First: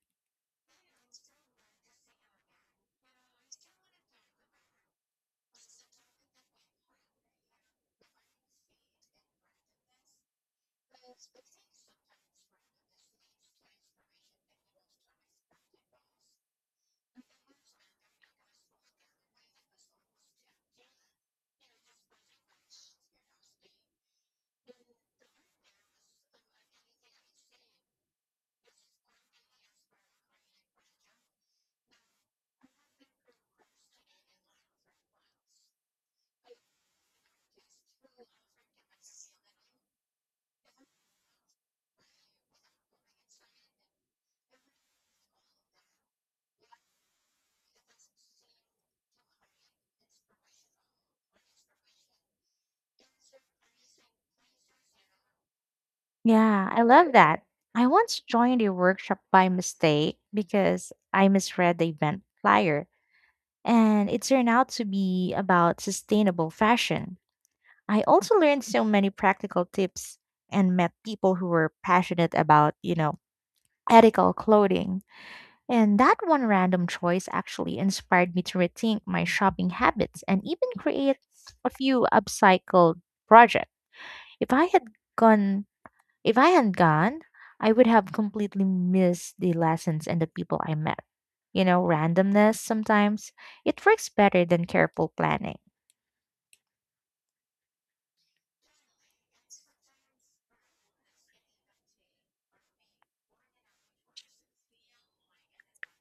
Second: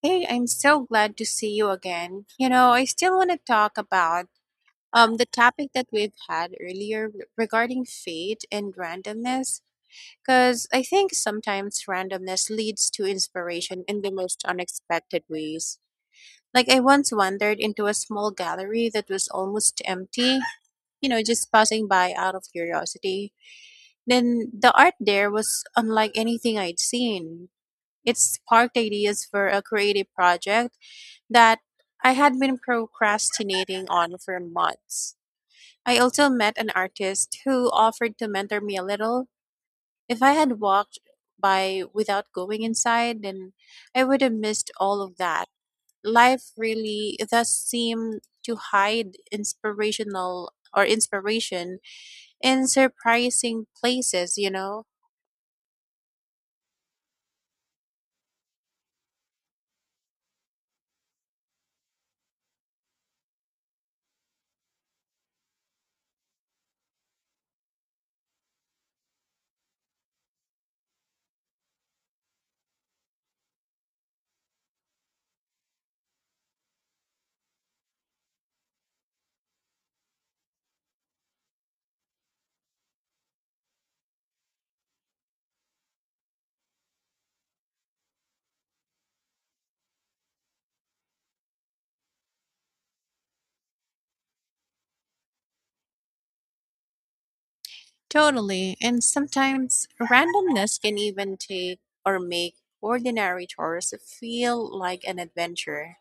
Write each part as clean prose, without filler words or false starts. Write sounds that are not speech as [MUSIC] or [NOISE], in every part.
Hey, I'm so glad to see you again. You know, I still want to talk about the topic that we've had earlier regarding fate and randomness because I think sometimes randomness leads to inspiration in the most unexpected ways. Like I once wandered into a small gallery that was almost empty, you know, just passing by out of curiosity. Then the art there was unlike anything I'd seen. It sparked ideas for a creative project that I had been procrastinating on for months. I also met an artist who offered to mentor me a little. If I had walked by without going inside, then I would have missed all of that. Life really does seem to hide inspirational or inspiration in surprising places, you know? Yeah, I love that. I once joined a workshop by mistake because I misread the event flyer, and it turned out to be about sustainable fashion. I also learned so many practical tips and met people who were passionate about, ethical clothing. And that one random choice actually inspired me to rethink my shopping habits and even create a few upcycled projects. If I had gone if I hadn't gone, I would have completely missed the lessons and the people I met. Randomness sometimes it works better than careful planning. Totally. And sometimes randomness can even take or make ordinary chores feel like an adventure.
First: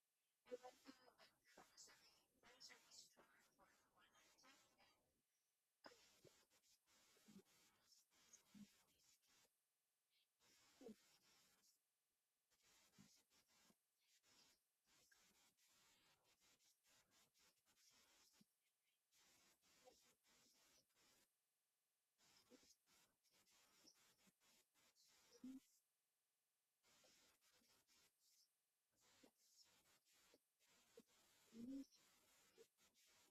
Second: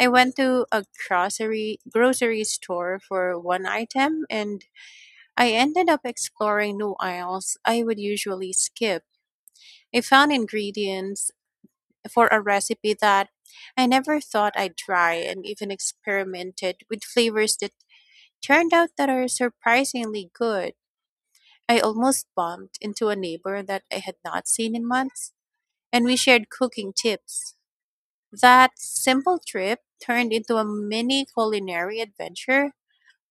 I went to a grocery store for one item, and I ended up exploring new aisles I would usually skip. I found ingredients for a recipe that I never thought I'd try, and even experimented with flavors that turned out that are surprisingly good. I almost bumped into a neighbor that I had not seen in months, and we shared cooking tips. That simple trip turned into a mini culinary adventure,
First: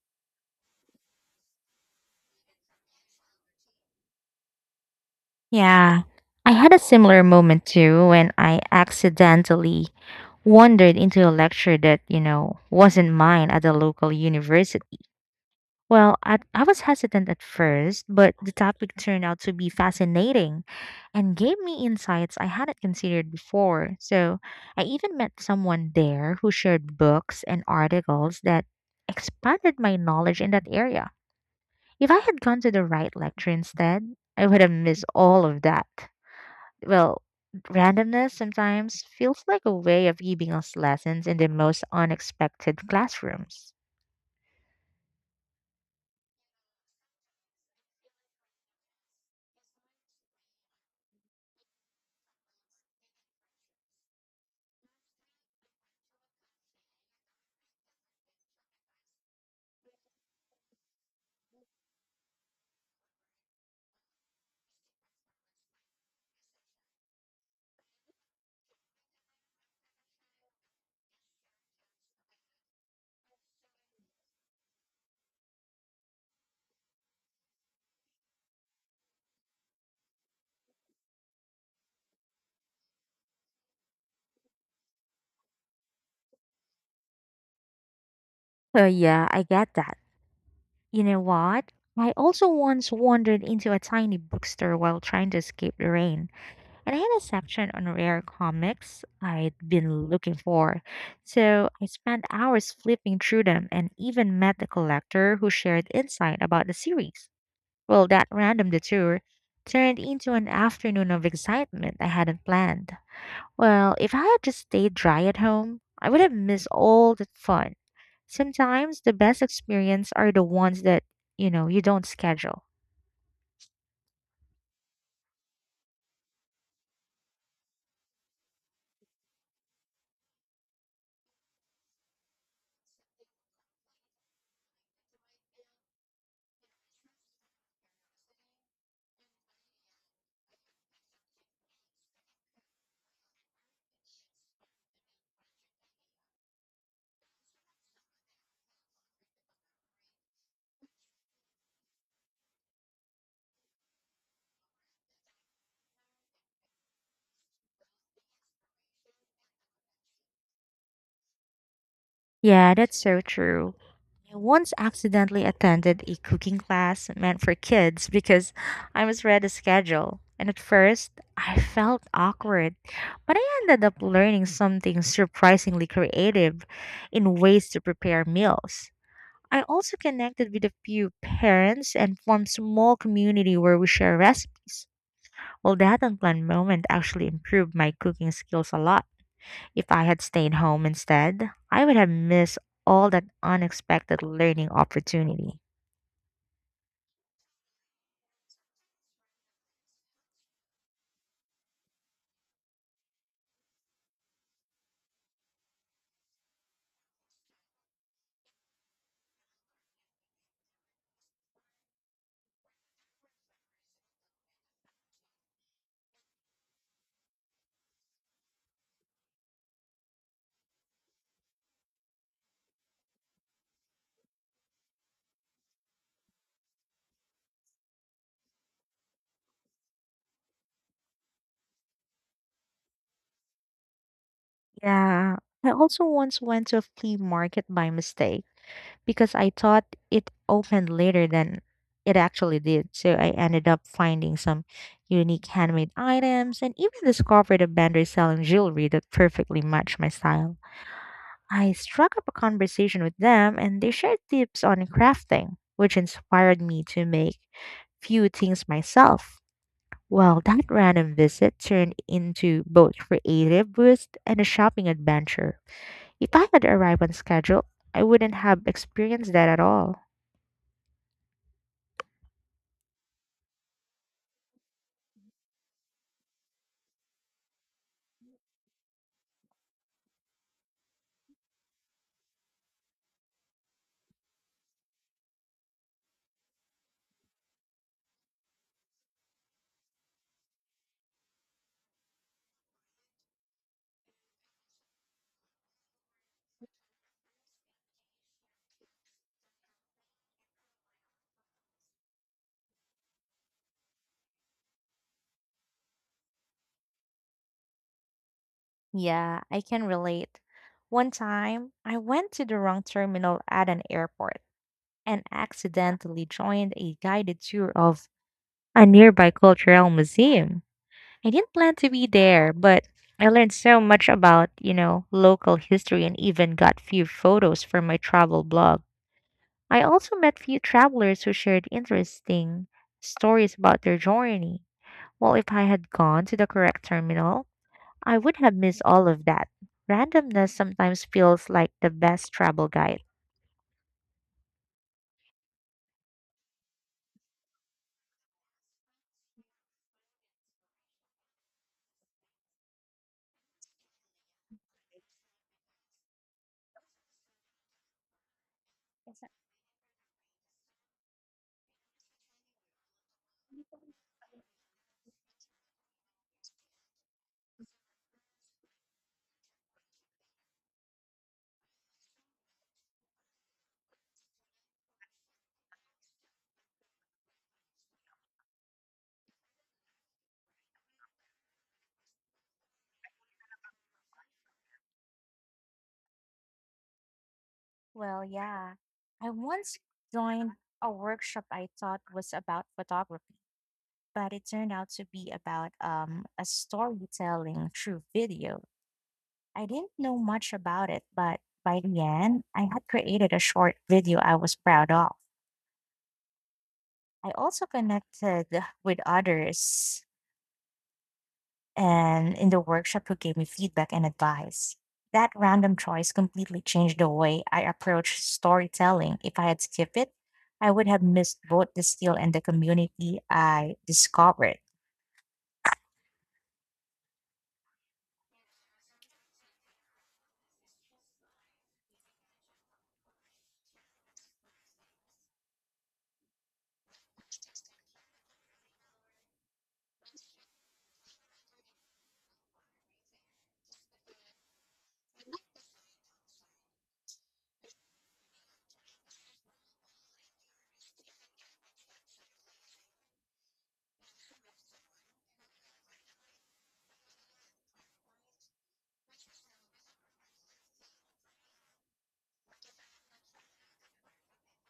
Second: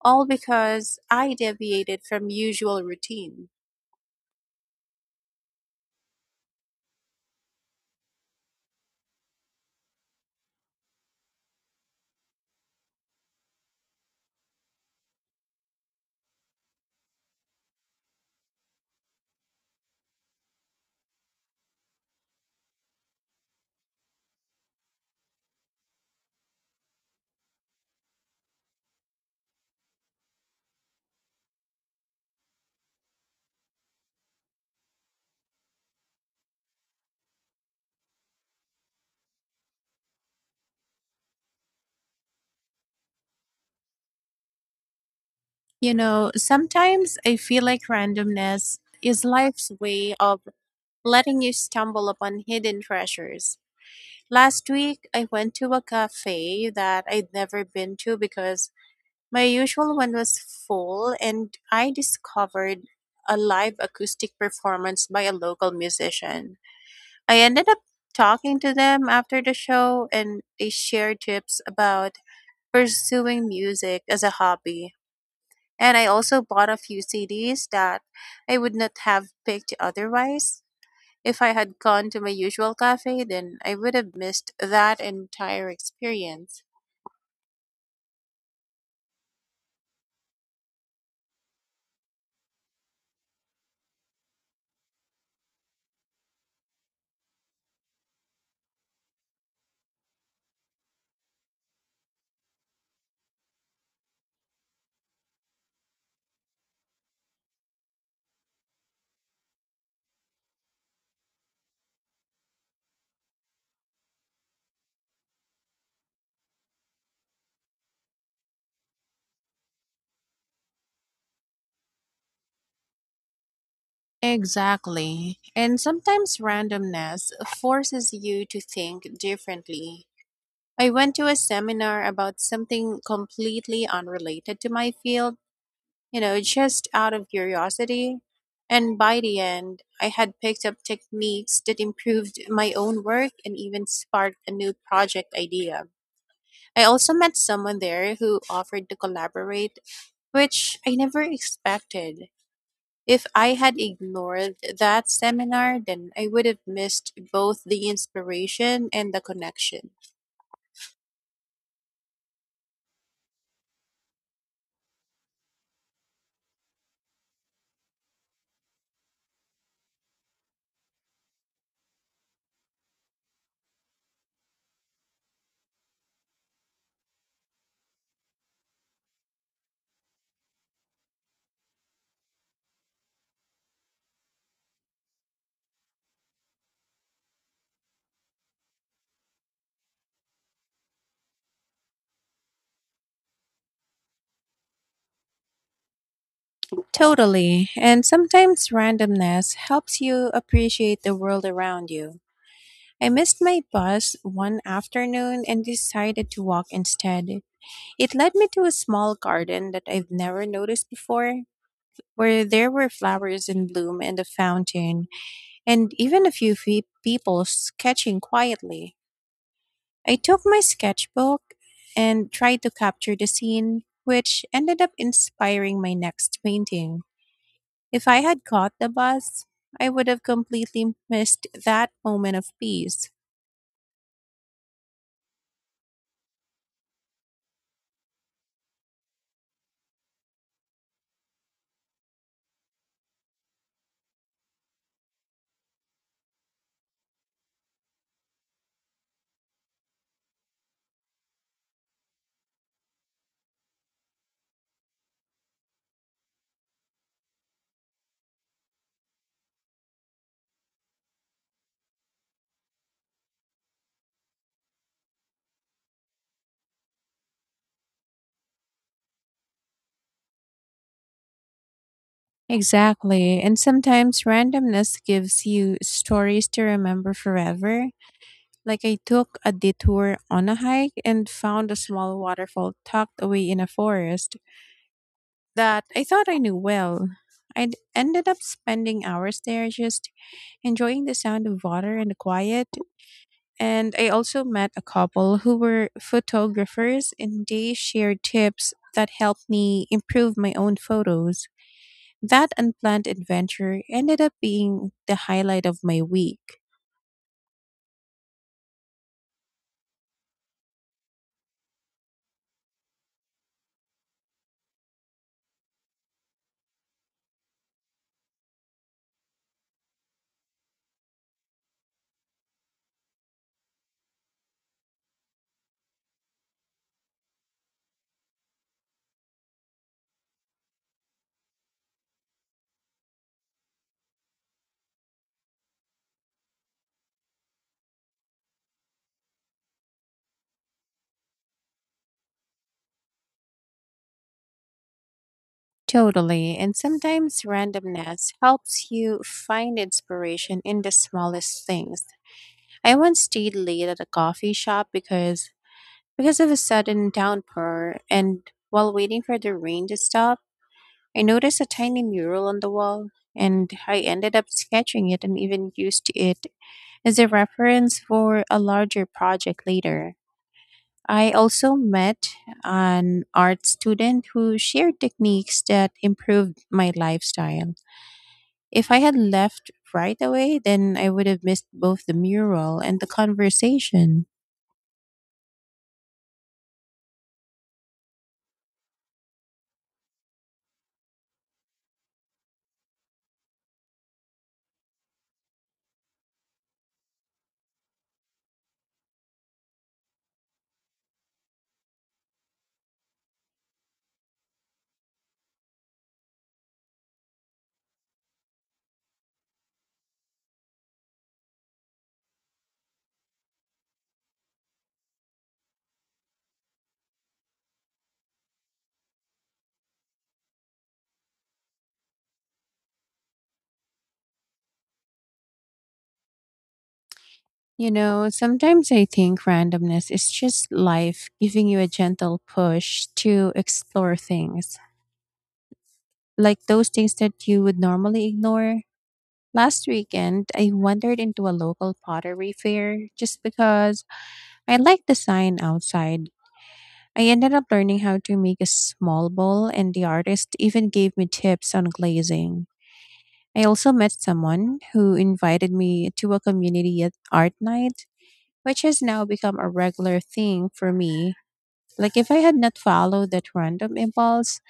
all because I deviated from usual routine. Yeah. I had a similar moment too when I accidentally wandered into a lecture that, wasn't mine at a local university. Well, I was hesitant at first, but the topic turned out to be fascinating and gave me insights I hadn't considered before. So I even met someone there who shared books and articles that expanded my knowledge in that area. If I had gone to the right lecture instead, I would have missed all of that. Well, randomness sometimes feels like a way of giving us lessons in the most unexpected classrooms. You know, sometimes I feel like randomness is life's way of letting you stumble upon hidden treasures. Last week, I went to a cafe that I'd never been to because my usual one was full, and I discovered a live acoustic performance by a local musician. I ended up talking to them after the show, and they shared tips about pursuing music as a hobby. And I also bought a few CDs that I would not have picked otherwise. If I had gone to my usual cafe, then I would have missed that entire experience. So, yeah, I get that. You know what? I also once wandered into a tiny bookstore while trying to escape the rain. And I had a section on rare comics I'd been looking for, so I spent hours flipping through them and even met a collector who shared insight about the series. Well, that random detour turned into an afternoon of excitement I hadn't planned. Well, if I had just stayed dry at home, I would have missed all the fun. Sometimes the best experience are the ones that, you don't schedule. Exactly. And sometimes randomness forces you to think differently. I went to a seminar about something completely unrelated to my field, you know, just out of curiosity. And by the end, I had picked up techniques that improved my own work and even sparked a new project idea. I also met someone there who offered to collaborate, which I never expected. If I had ignored that seminar, then I would have missed both the inspiration and the connection. Yeah, that's so true. I once accidentally attended a cooking class meant for kids because I misread the schedule. And at first, I felt awkward, but I ended up learning something surprisingly creative in ways to prepare meals. I also connected with a few parents and formed small community where we share recipes. Well, that unplanned moment actually improved my cooking skills a lot. If I had stayed home instead, I would have missed all that unexpected learning opportunity. Totally. And sometimes randomness helps you appreciate the world around you. I missed my bus one afternoon and decided to walk instead. It led me to a small garden that I've never noticed before, where there were flowers in bloom and a fountain, and even a few people sketching quietly. I took my sketchbook and tried to capture the scene, which ended up inspiring my next painting. If I had caught the bus, I would have completely missed that moment of peace. Yeah, I also once went to a flea market by mistake because I thought it opened later than it actually did. So I ended up finding some unique handmade items and even discovered a vendor selling jewelry that perfectly matched my style. I struck up a conversation with them and they shared tips on crafting, which inspired me to make few things myself. Well, that random visit turned into both creative boost and a shopping adventure. If I had arrived on schedule, I wouldn't have experienced that at all. Exactly. And sometimes randomness gives you stories to remember forever. Like I took a detour on a hike and found a small waterfall tucked away in a forest that I thought I knew well. I ended up spending hours there just enjoying the sound of water and the quiet. And I also met a couple who were photographers, and they shared tips that helped me improve my own photos. That unplanned adventure ended up being the highlight of my week. Yeah, I can relate. One time, I went to the wrong terminal at an airport and accidentally joined a guided tour of a nearby cultural museum. I didn't plan to be there, but I learned so much about, local history and even got few photos for my travel blog. I also met few travelers who shared interesting stories about their journey. Well, if I had gone to the correct terminal, I would have missed all of that. Randomness sometimes feels like the best travel guide. Totally, and sometimes randomness helps you find inspiration in the smallest things. I once stayed late at a coffee shop because of a sudden downpour, and while waiting for the rain to stop, I noticed a tiny mural on the wall, and I ended up sketching it and even used it as a reference for a larger project later. I also met an art student who shared techniques that improved my lifestyle. If I had left right away, then I would have missed both the mural and the conversation. Well, yeah. I once joined a workshop I thought was about photography, but it turned out to be about a storytelling through video. I didn't know much about it, but by the end, I had created a short video I was proud of. I also connected with others and in the workshop who gave me feedback and advice. That random choice completely changed the way I approach storytelling. If I had skipped it, I would have missed both the skill and the community I discovered. You know, sometimes I think randomness is just life giving you a gentle push to explore things, like those things that you would normally ignore. Last weekend, I wandered into a local pottery fair just because I liked the sign outside. I ended up learning how to make a small bowl, and the artist even gave me tips on glazing. I also met someone who invited me to a community at art night, which has now become a regular thing for me. Like, if I had not followed that random impulse,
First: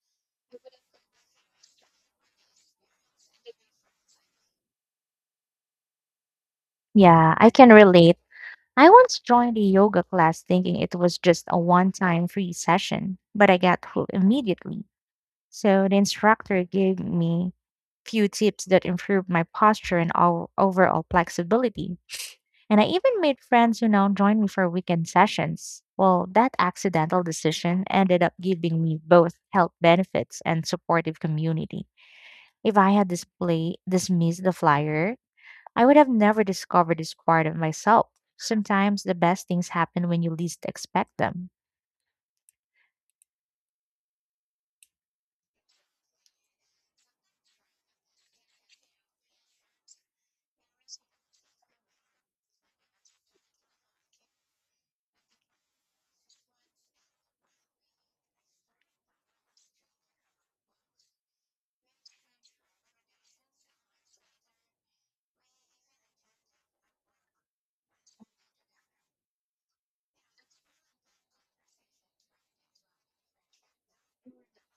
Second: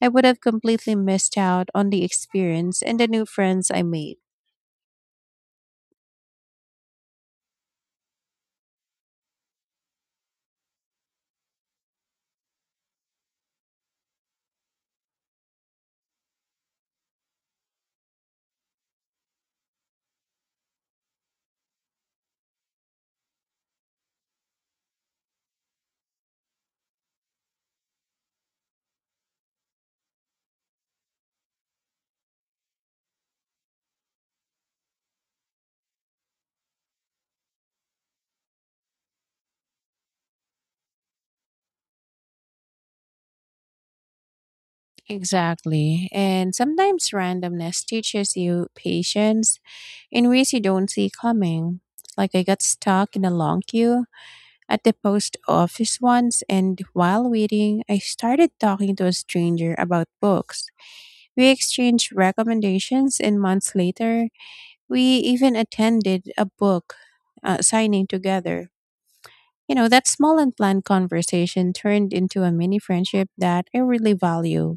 I would have completely missed out on the experience and the new friends I made. Yeah, I can relate. I once joined a yoga class thinking it was just a one time free session, but I got hooked immediately. So the instructor gave me few tips that improved my posture and all overall flexibility. And I even made friends who now join me for weekend sessions. Well, that accidental decision ended up giving me both health benefits and supportive community. If I had display dismissed the flyer, I would have never discovered this part of myself. Sometimes the best things happen when you least expect them. Exactly. And sometimes randomness teaches you patience in ways you don't see coming. Like, I got stuck in a long queue at the post office once, and while waiting, I started talking to a stranger about books. We exchanged recommendations, and months later, we even attended a book signing together. You know, that small unplanned conversation turned into a mini friendship that I really value.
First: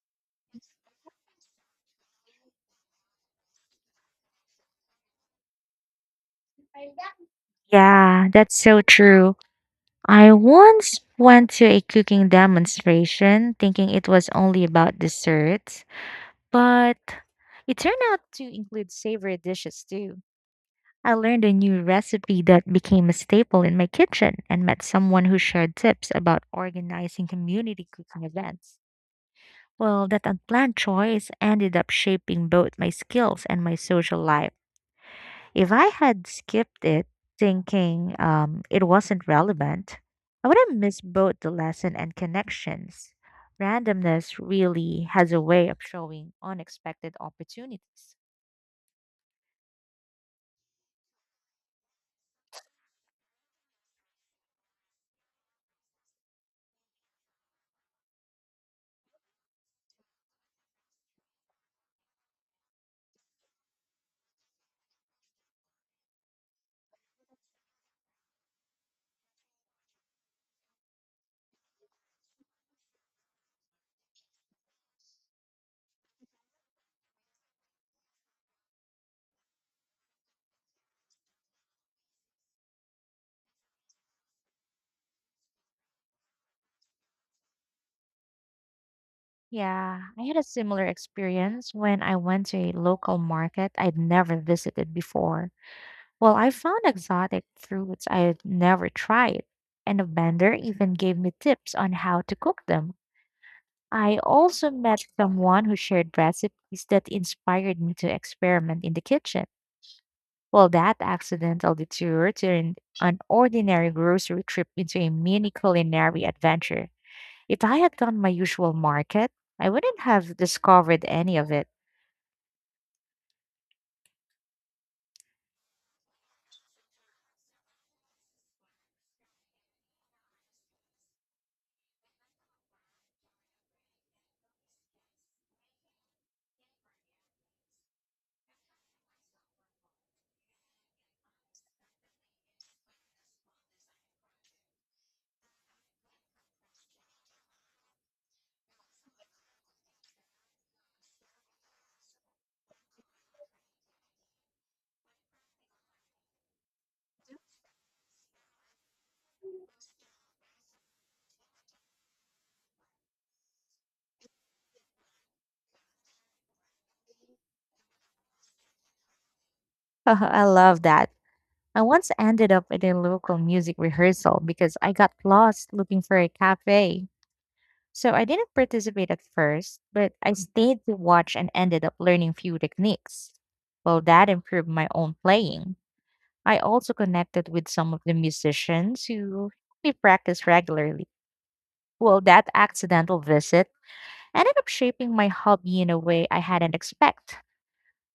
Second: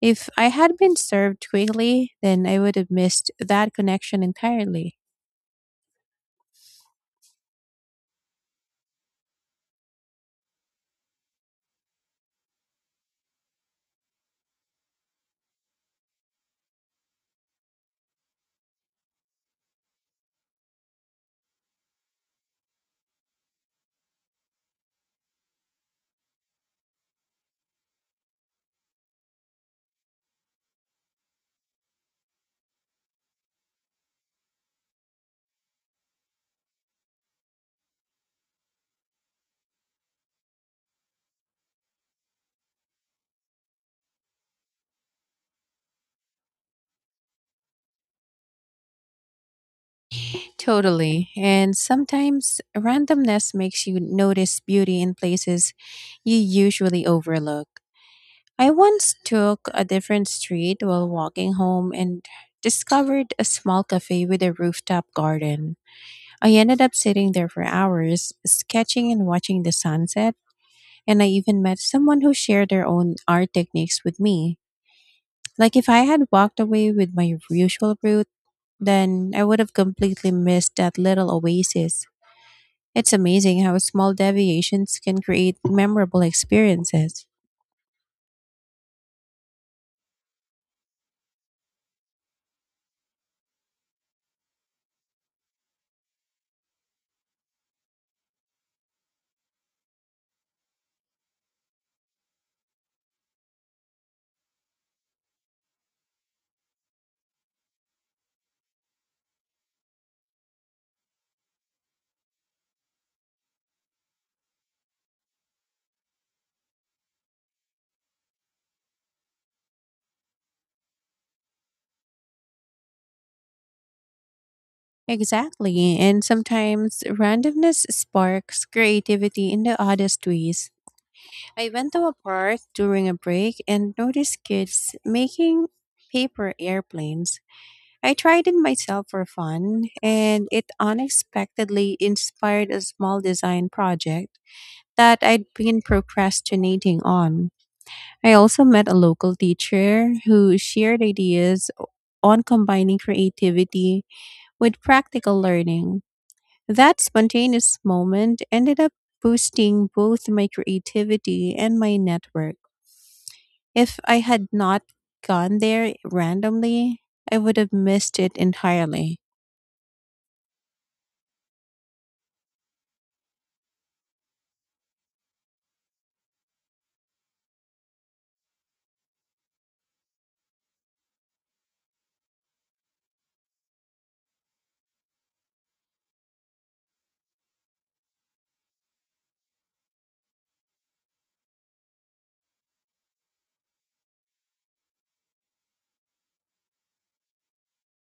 If I had been served quickly, then I would have missed that connection entirely. Yeah, that's so true. I once went to a cooking demonstration thinking it was only about desserts, but it turned out to include savory dishes too. I learned a new recipe that became a staple in my kitchen and met someone who shared tips about organizing community cooking events. Well, that unplanned choice ended up shaping both my skills and my social life. If I had skipped it, thinking it wasn't relevant, I would have missed both the lesson and connections. Randomness really has a way of showing unexpected opportunities. Totally. And sometimes randomness makes you notice beauty in places you usually overlook. I once took a different street while walking home and discovered a small cafe with a rooftop garden. I ended up sitting there for hours, sketching and watching the sunset, and I even met someone who shared their own art techniques with me. Like, if I had walked away with my usual route, then I would have completely missed that little oasis. It's amazing how small deviations can create memorable experiences. Yeah, I had a similar experience when I went to a local market I'd never visited before. Well, I found exotic fruits I'd never tried, and the vendor even gave me tips on how to cook them. I also met someone who shared recipes that inspired me to experiment in the kitchen. Well, that accidental detour turned an ordinary grocery trip into a mini culinary adventure. If I had done my usual market, I wouldn't have discovered any of it. Exactly, and sometimes randomness sparks creativity in the oddest ways. I went to a park during a break and noticed kids making paper airplanes. I tried it myself for fun, and it unexpectedly inspired a small design project that I'd been procrastinating on. I also met a local teacher who shared ideas on combining creativity with practical learning. That spontaneous moment ended up boosting both my creativity and my network. If I had not gone there randomly, I would have missed it entirely. [LAUGHS] I love that. I once ended up at a local music rehearsal because I got lost looking for a cafe. So I didn't participate at first, but I stayed to watch and ended up learning few techniques. Well, that improved my own playing. I also connected with some of the musicians who we practice regularly. Well, that accidental visit ended up shaping my hobby in a way I hadn't expected.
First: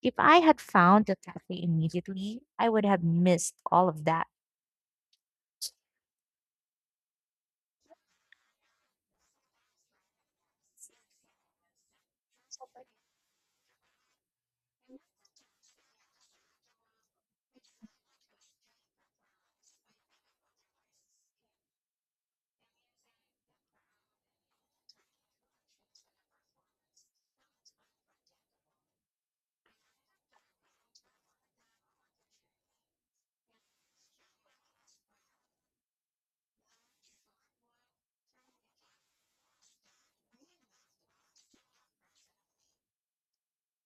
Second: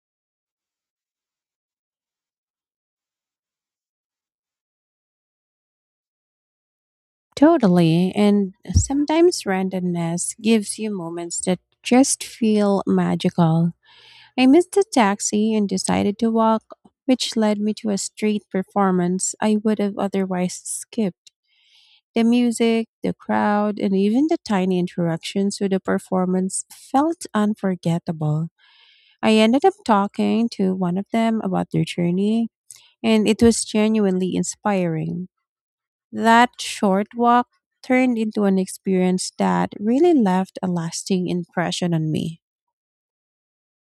If I had found the cafe immediately, I would have missed all of that. Totally. And sometimes randomness gives you moments that just feel magical. I missed the taxi and decided to walk, which led me to a street performance I would have otherwise skipped. The music, the crowd, and even the tiny interactions with the performance felt unforgettable. I ended up talking to one of them about their journey, and it was genuinely inspiring. That short walk turned into an experience that really left a lasting impression on me.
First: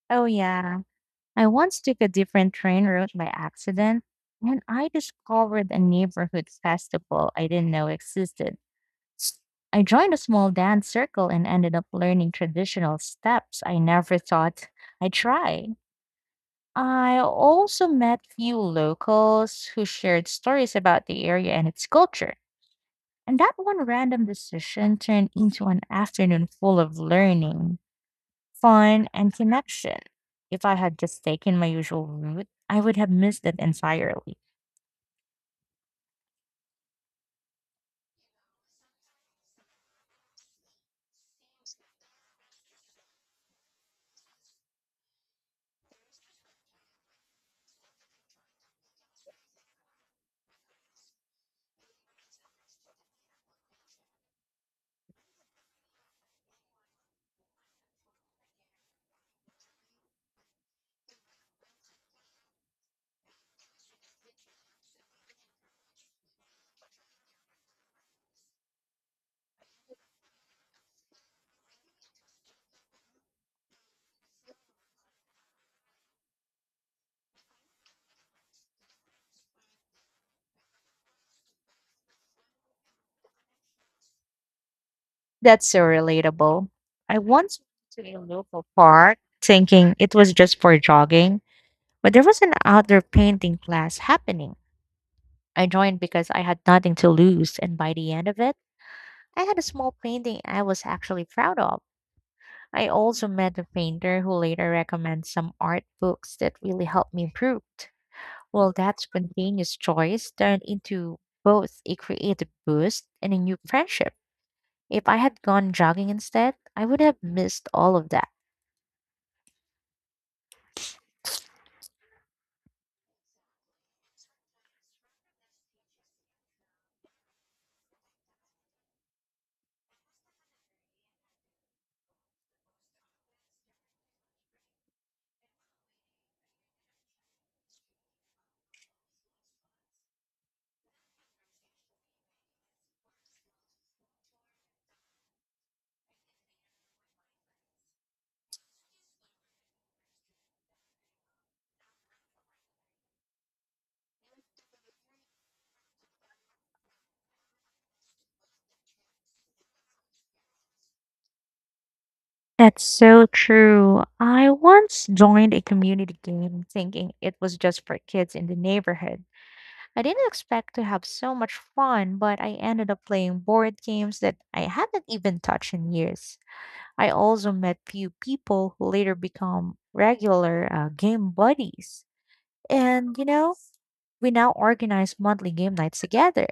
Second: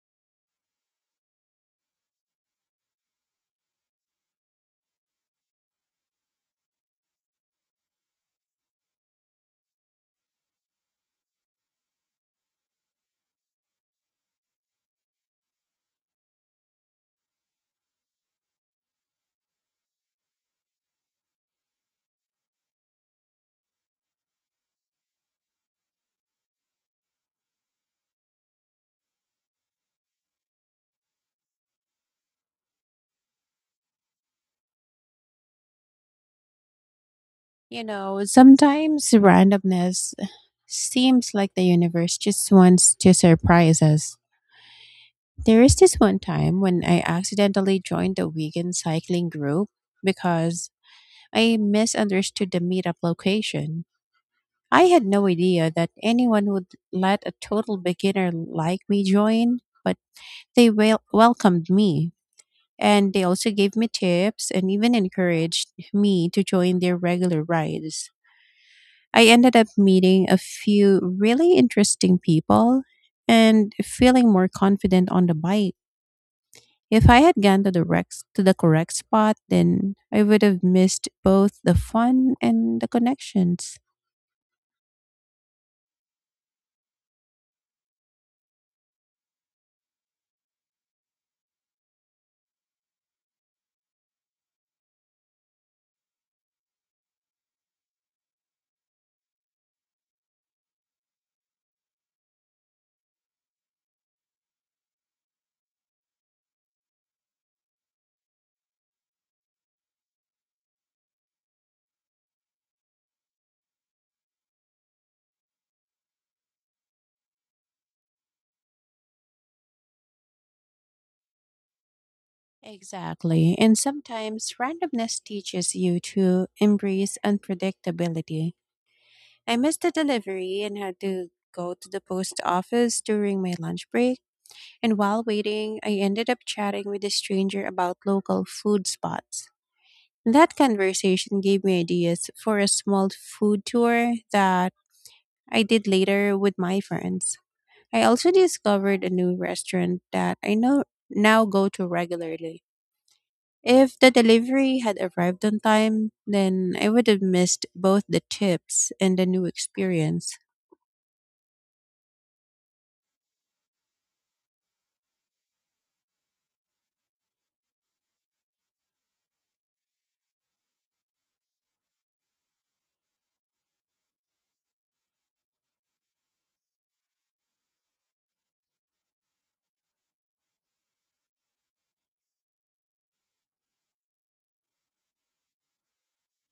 Oh, yeah. I once took a different train route by accident, and I discovered a neighborhood festival I didn't know existed. I joined a small dance circle and ended up learning traditional steps I never thought I'd try. I also met few locals who shared stories about the area and its culture. And that one random decision turned into an afternoon full of learning, fun, and connection. If I had just taken my usual route, I would have missed it entirely. You know, sometimes randomness seems like the universe just wants to surprise us. There is this one time when I accidentally joined a vegan cycling group because I misunderstood the meetup location. I had no idea that anyone would let a total beginner like me join, but they welcomed me, and they also gave me tips and even encouraged me to join their regular rides. I ended up meeting a few really interesting people and feeling more confident on the bike. If I had gone to the correct spot, then I would have missed both the fun and the connections. That's so relatable. I once went to a local park thinking it was just for jogging, but there was an outdoor painting class happening. I joined because I had nothing to lose, and by the end of it, I had a small painting I was actually proud of. I also met a painter who later recommended some art books that really helped me improve. Well, that spontaneous choice turned into both a creative boost and a new friendship. If I had gone jogging instead, I would have missed all of that. Exactly. And sometimes randomness teaches you to embrace unpredictability. I missed the delivery and had to go to the post office during my lunch break. And while waiting, I ended up chatting with a stranger about local food spots. That conversation gave me ideas for a small food tour that I did later with my friends. I also discovered a new restaurant that I know now go to regularly. If the delivery had arrived on time, then I would have missed both the tips and the new experience. That's so true. I once joined a community game thinking it was just for kids in the neighborhood. I didn't expect to have so much fun, but I ended up playing board games that I hadn't even touched in years. I also met few people who later become regular game buddies. And, we now organize monthly game nights together.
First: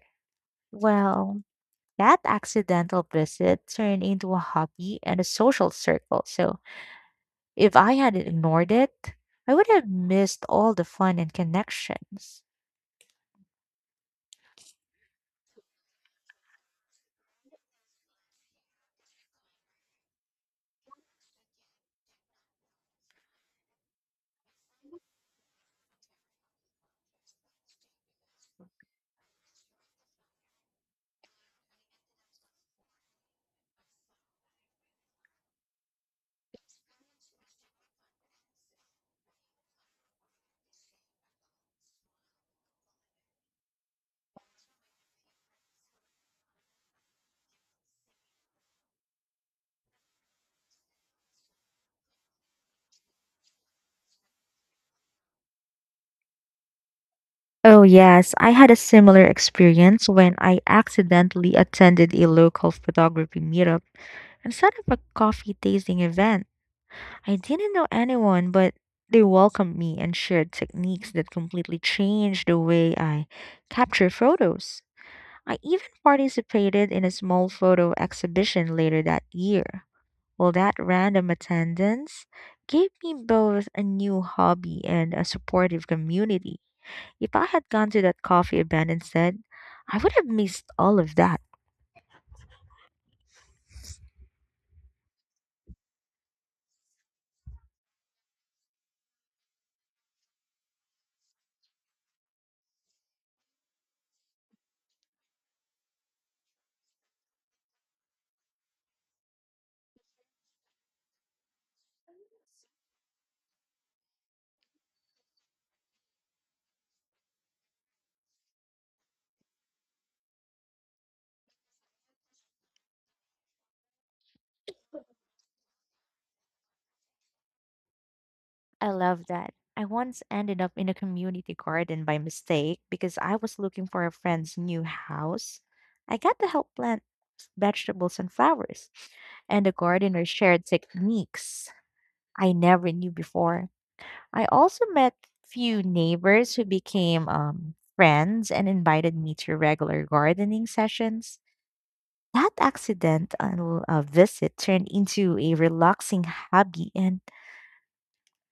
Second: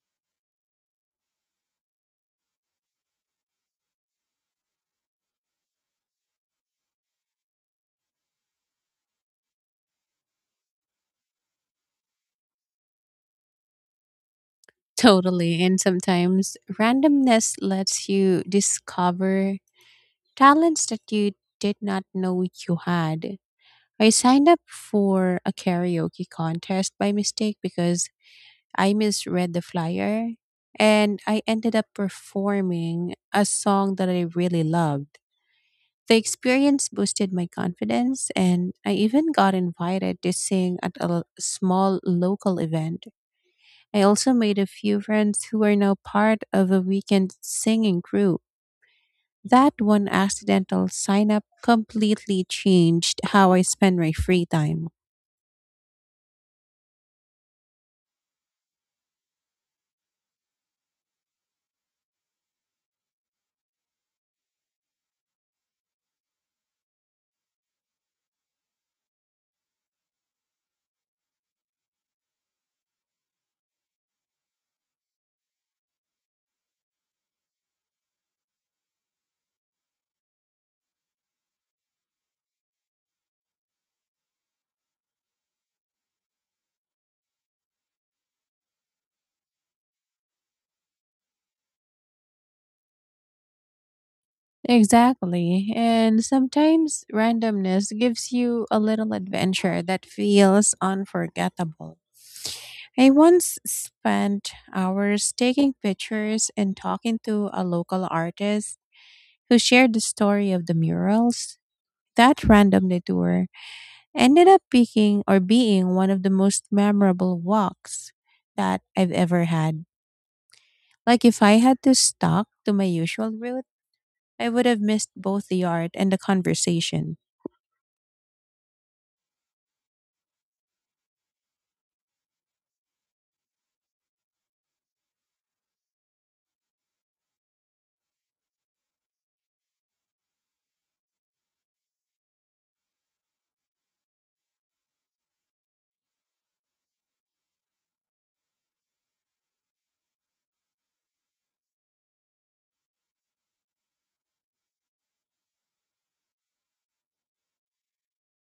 Well, that accidental visit turned into a hobby and a social circle. So if I had ignored it, I would have missed all the fun and connections. Totally. And sometimes randomness lets you discover talents that you did not know you had. I signed up for a karaoke contest by mistake because I misread the flyer, and I ended up performing a song that I really loved. The experience boosted my confidence, and I even got invited to sing at a small local event. I also made a few friends who are now part of a weekend singing group. That one accidental sign up completely changed how I spend my free time. Oh, yes, I had a similar experience when I accidentally attended a local photography meetup instead of a coffee tasting event. I didn't know anyone, but they welcomed me and shared techniques that completely changed the way I capture photos. I even participated in a small photo exhibition later that year. Well, that random attendance gave me both a new hobby and a supportive community. If I had gone to that coffee event instead, I would have missed all of that. Exactly. And sometimes randomness gives you a little adventure that feels unforgettable. I once spent hours taking pictures and talking to a local artist who shared the story of the murals. That random detour ended up being one of the most memorable walks that I've ever had. Like, if I had to stuck to my usual route, I would have missed both the art and the conversation. I love that. I once ended up in a community garden by mistake because I was looking for a friend's new house. I got to help plant vegetables and flowers, and the gardener shared techniques I never knew before. I also met few neighbors who became friends and invited me to regular gardening sessions. That accidental visit turned into a relaxing hobby and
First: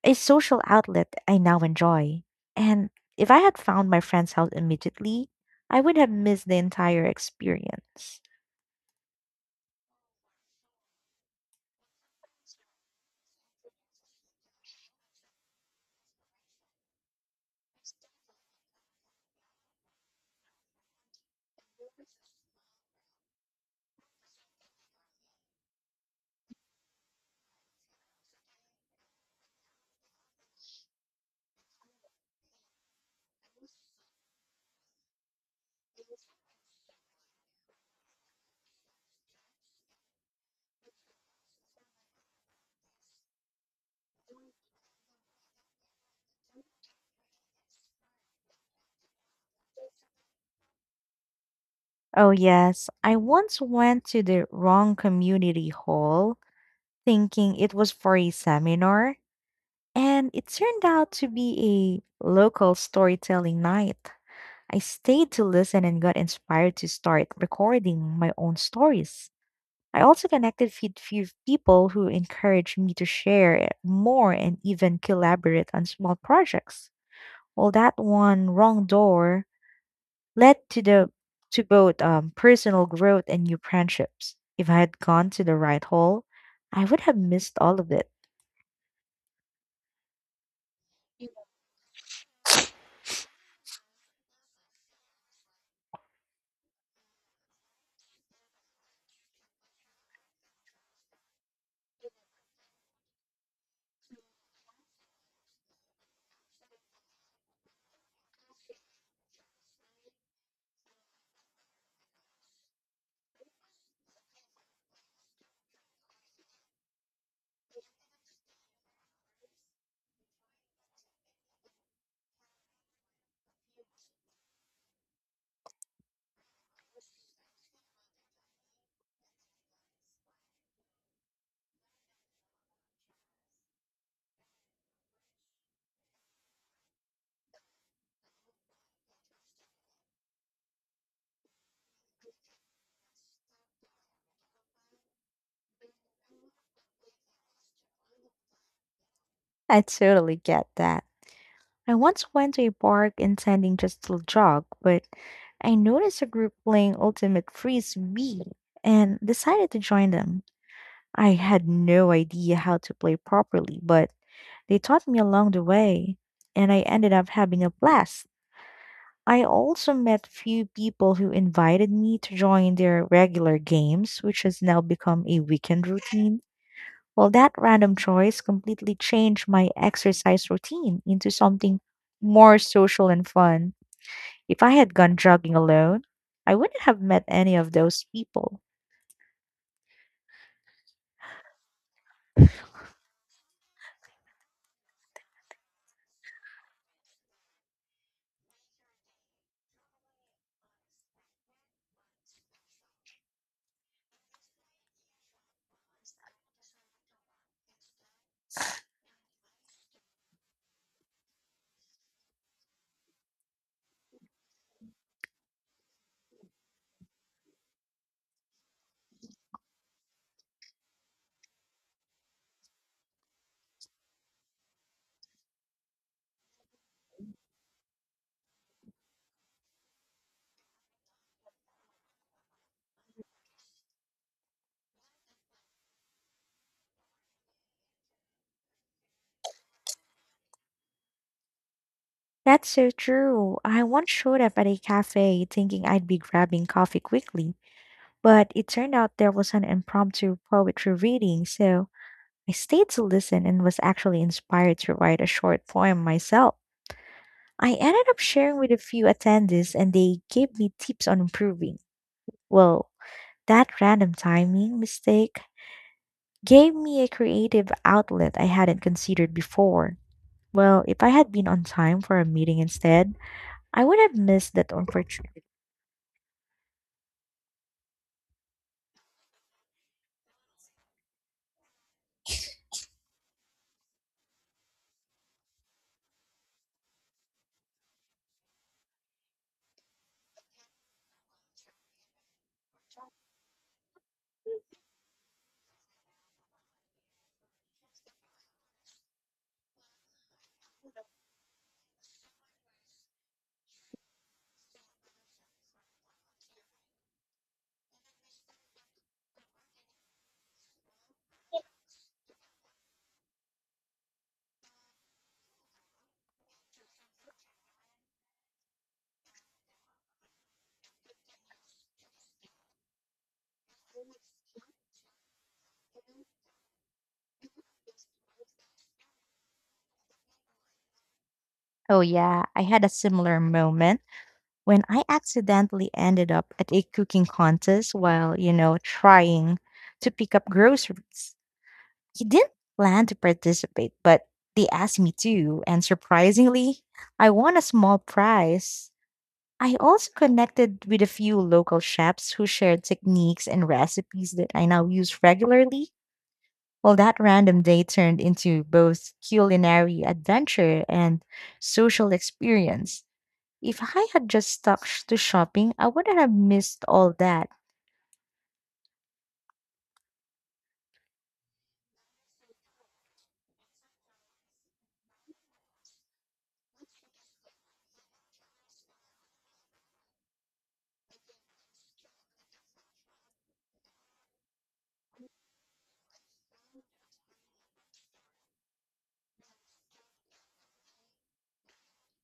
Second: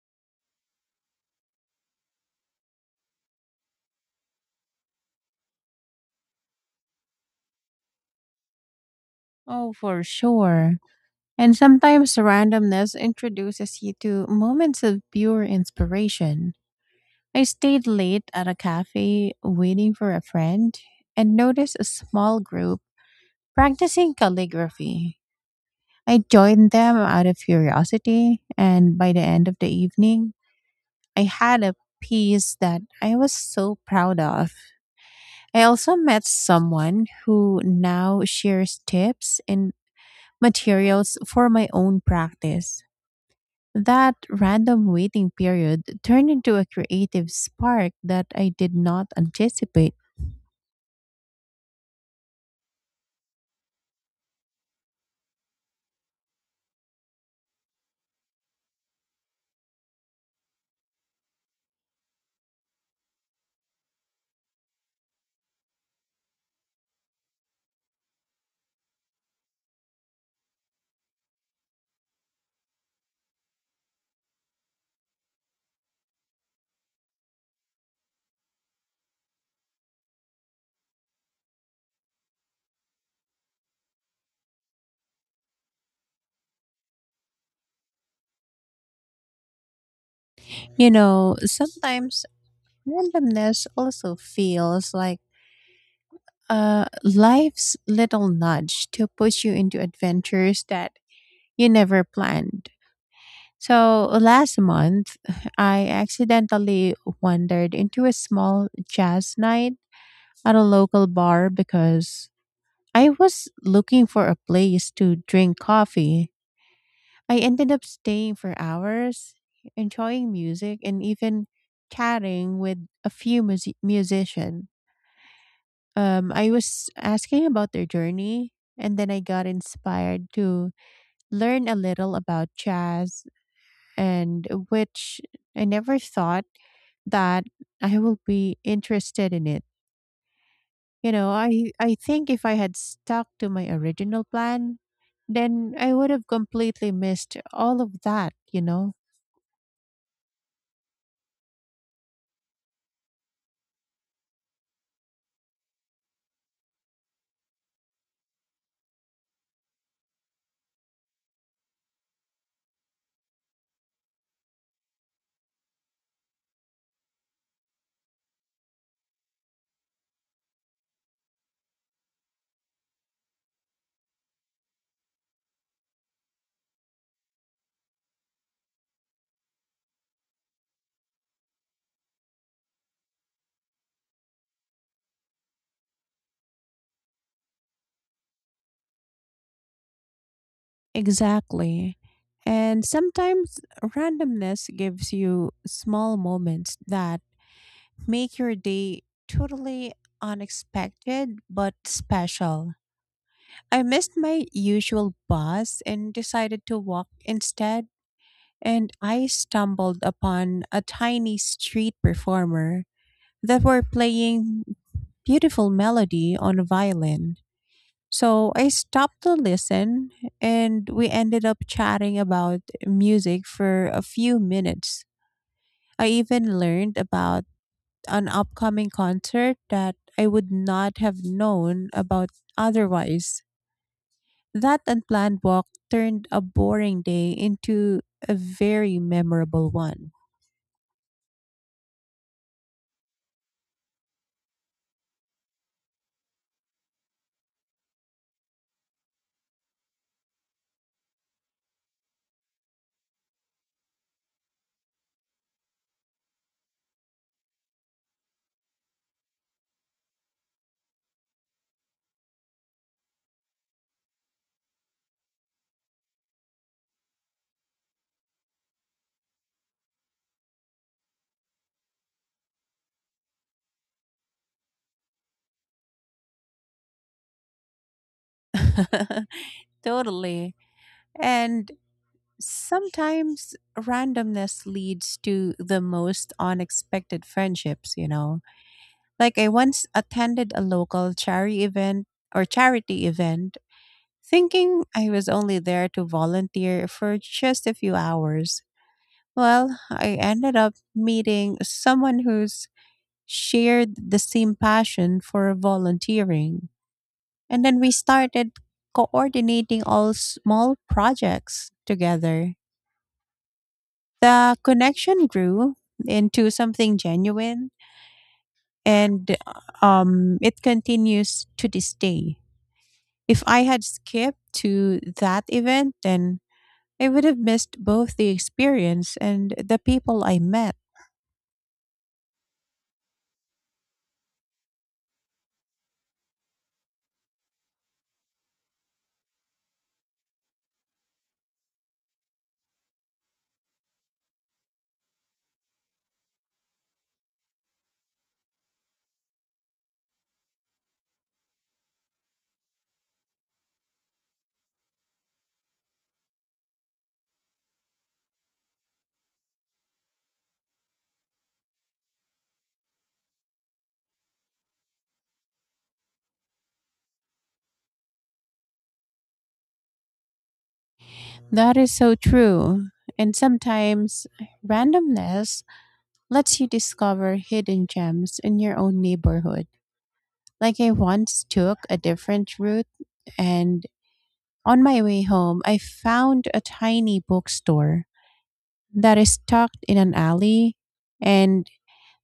a social outlet I now enjoy. And if I had found my friend's house immediately, I would have missed the entire experience. Oh, for sure. And sometimes randomness introduces you to moments of pure inspiration. I stayed late at a cafe waiting for a friend and noticed a small group practicing calligraphy. I joined them out of curiosity, and by the end of the evening, I had a piece that I was so proud of. I also met someone who now shares tips and materials for my own practice. That random waiting period turned into a creative spark that I did not anticipate. Oh, yes, I once went to the wrong community hall thinking it was for a seminar, and it turned out to be a local storytelling night. I stayed to listen and got inspired to start recording my own stories. I also connected with few people who encouraged me to share more and even collaborate on small projects. Well, that one wrong door led to the to both personal growth and new friendships. If I had gone to the right hole, I would have missed all of it. You know, sometimes randomness also feels like life's little nudge to push you into adventures that you never planned. So last month, [LAUGHS] I accidentally wandered into a small jazz night at a local bar because I was looking for a place to drink coffee. I ended up staying for hours, enjoying music, and even chatting with a few musicians. I was asking about their journey, and then I got inspired to learn a little about jazz and which I never thought that I will be interested in it. You know, I think if I had stuck to my original plan, then I would have completely missed all of that, you know? [LAUGHS] I totally get that. I once went to a park intending just to jog, but I noticed a group playing Ultimate Frisbee and decided to join them. I had no idea how to play properly, but they taught me along the way, and I ended up having a blast. I also met few people who invited me to join their regular games, which has now become a weekend routine. Well, that random choice completely changed my exercise routine into something more social and fun. If I had gone jogging alone, I wouldn't have met any of those people. Exactly. And sometimes randomness gives you small moments that make your day totally unexpected but special. I missed my usual bus and decided to walk instead, and I stumbled upon a tiny street performer that were playing beautiful melody on a violin. So I stopped to listen, and we ended up chatting about music for a few minutes. I even learned about an upcoming concert that I would not have known about otherwise. That unplanned walk turned a boring day into a very memorable one. That's so true. I once showed up at a cafe thinking I'd be grabbing coffee quickly, but it turned out there was an impromptu poetry reading, so I stayed to listen and was actually inspired to write a short poem myself. I ended up sharing with a few attendees and they gave me tips on improving. Well, that random timing mistake gave me a creative outlet I hadn't considered before. Well, if I had been on time for a meeting instead, I would have missed that opportunity. [LAUGHS] Totally. And sometimes randomness leads to the most unexpected friendships, you know. Like I once attended a local charity event or charity event thinking I was only there to volunteer for just a few hours. Well, I ended up meeting someone who's shared the same passion for volunteering. And then we started coordinating all small projects together. The connection grew into something genuine, and it continues to this day. If I had skipped to that event, then I would have missed both the experience and the people I met. Oh, yeah. I had a similar moment when I accidentally ended up at a cooking contest while, trying to pick up groceries. I didn't plan to participate, but they asked me to, and surprisingly, I won a small prize. I also connected with a few local chefs who shared techniques and recipes that I now use regularly. Well, that random day turned into both culinary adventure and social experience. If I had just to shopping, I wouldn't have missed all that. That is so true. And sometimes randomness lets you discover hidden gems in your own neighborhood. Like I once took a different route, and on my way home, I found a tiny bookstore that is tucked in an alley and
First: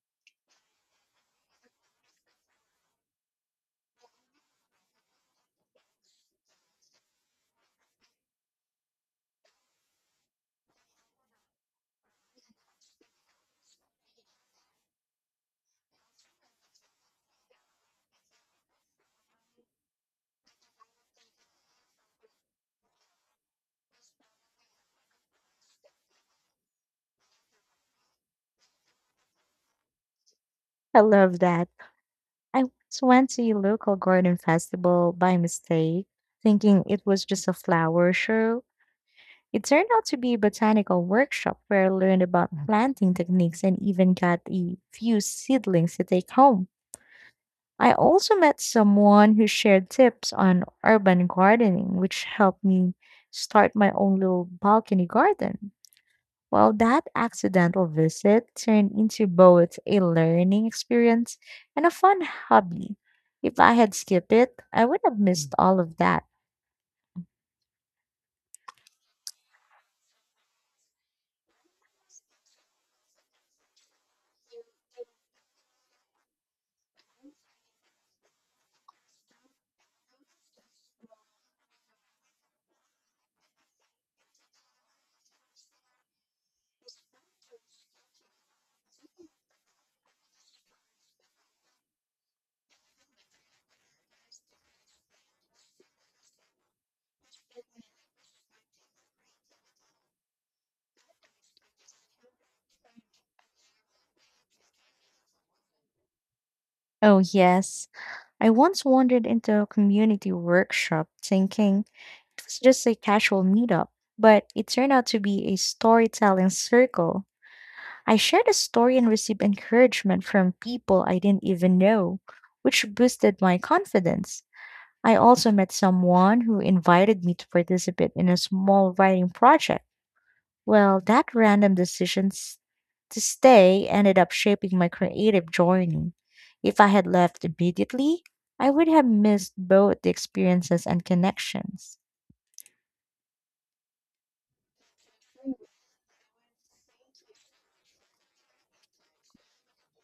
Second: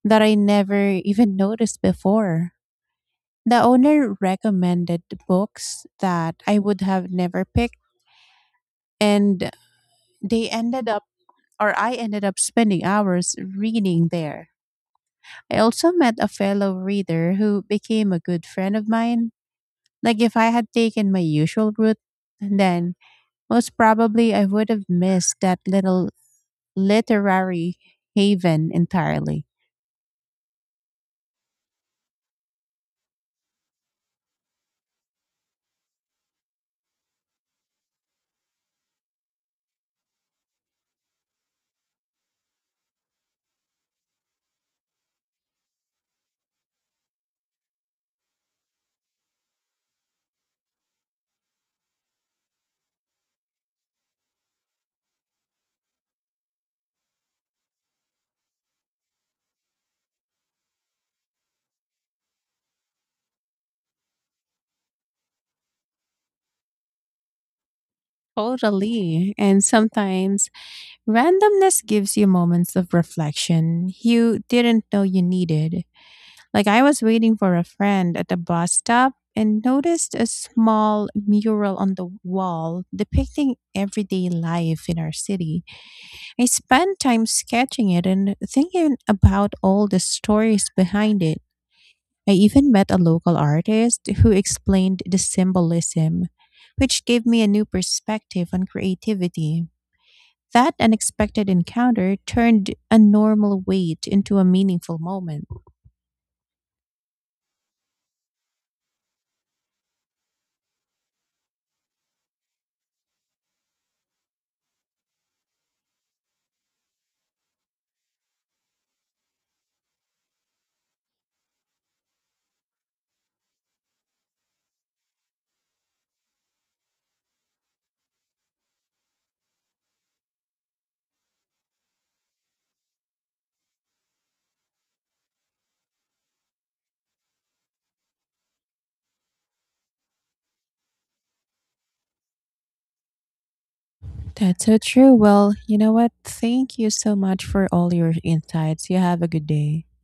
that I never even noticed before. The owner recommended books that I would have never picked, and they ended up, or I ended up spending hours reading there. I also met a fellow reader who became a good friend of mine. Like, if I had taken my usual route, then most probably I would have missed that little literary haven entirely. I love that. I once went to a local garden festival by mistake, thinking it was just a flower show. It turned out to be a botanical workshop where I learned about planting techniques and even got a few seedlings to take home. I also met someone who shared tips on urban gardening, which helped me start my own little balcony garden. Well, that accidental visit turned into both a learning experience and a fun hobby. If I had skipped it, I would have missed all of that. Totally. And sometimes randomness gives you moments of reflection you didn't know you needed. Like I was waiting for a friend at the bus stop and noticed a small mural on the wall depicting everyday life in our city. I spent time sketching it and thinking about all the stories behind it. I even met a local artist who explained the symbolism, which gave me a new perspective on creativity. That unexpected encounter turned a normal wait into a meaningful moment. Oh, yes. I once wandered into a community workshop thinking it was just a casual meetup, but it turned out to be a storytelling circle. I shared a story and received encouragement from people I didn't even know, which boosted my confidence. I also met someone who invited me to participate in a small writing project. Well, that to stay ended up shaping my creative journey. If I had left immediately, I would have missed both the experiences and connections. That's so true. Well, you know what? Thank you so much for all your insights. You have a good day.